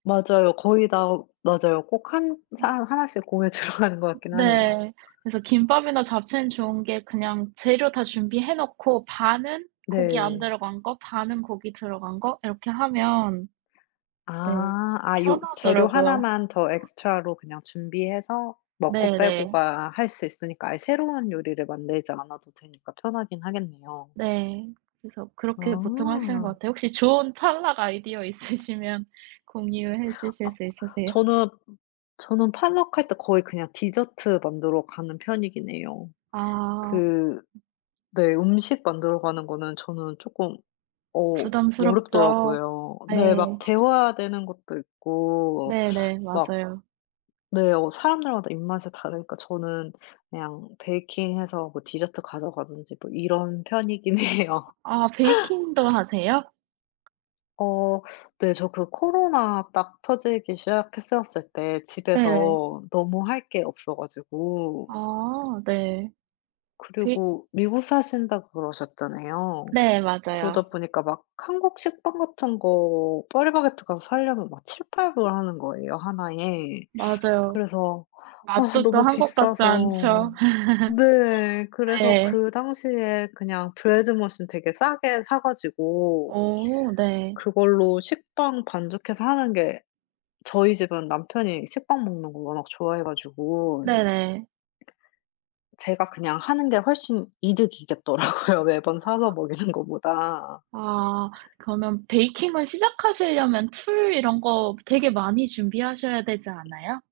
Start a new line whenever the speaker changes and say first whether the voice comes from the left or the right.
left: 맞아요. 거의 다 맞아요. 꼭 1 사 하나씩 공에 들어가는 것 같긴 하네요.
right: 네. 그래서 김밥이나 잡채는 좋은 게 그냥 재료 다 준비해 놓고 반은 고기 안
left: 네.
right: 들어간 거, 반은 고기 들어간 거 이렇게 하면
left: 아
right: 네
left: 아 요 재료
right: 편하더라고요.
left: 하나만 더 엑스트라로 그냥 준비해서 먹고
right: 네네.
left: 빼고가 할 수 있으니까 아예 새로운 요리를 만들지 않아도 되니까 편하긴 하겠네요.
right: 네 그래서 그렇게 보통 하시는 것
left: 아.
right: 같아요. 혹시 좋은 potluck 아이디어 있으시면 공유해
left: 아
right: 주실 수 있으세요?
left: 저는 저는 portluck 할 때 거의 그냥 디저트 만들러 가는 편이긴 해요.
right: 아.
left: 그 네 음식 만들어 가는 거는 저는 쪼끔 어
right: 부담스럽죠.
left: 어렵더라고요. 네 막
right: 네.
left: 데워야 되는 것도 있고
right: 네네
left: 막
right: 맞아요.
left: 네 어 사람들마다 입맛이 다르니까 저는 그냥 베이킹해서 뭐 디저트 가져가든지 뭐 이런 편이긴 해요.
right: 아 베이킹도 하세요?
left: 어 네 저 그 코로나 딱 터지기 시작했었을 때
right: 네.
left: 집에서 너무 할 게 없어 가지고.
right: 아 네. 그
left: 그리고 미국 사신다고 그러셨잖아요.
right: 네 맞아요.
left: 그러다 보니까 막 한국 식빵 같은 거 파리바게뜨 가서 살려면 막 $7-8 불 하는 거예요 하나에.
right: 맞아요.
left: 그래서 아
right: 맛도 또
left: 너무
right: 한국 같지
left: 비싸서
right: 않죠.
left: 네 그래서
right: 네.
left: 그 당시에 그냥 Bread Machine 되게 싸게 사 가지고
right: 어 네.
left: 그걸로 식빵 반죽해서 하는 게 저희 집은 남편이 식빵 먹는 거 워낙 좋아해 가지고.
right: 네네.
left: 제가 그냥 하는 게 훨씬 이득이겠더라고요. 매번 사서
right: [unintelligible]
left: 먹이는 거보다.
right: 아 그러면 베이킹을 시작하실려면 툴 이런 거 되게 많이 준비하셔야 되지 않아요?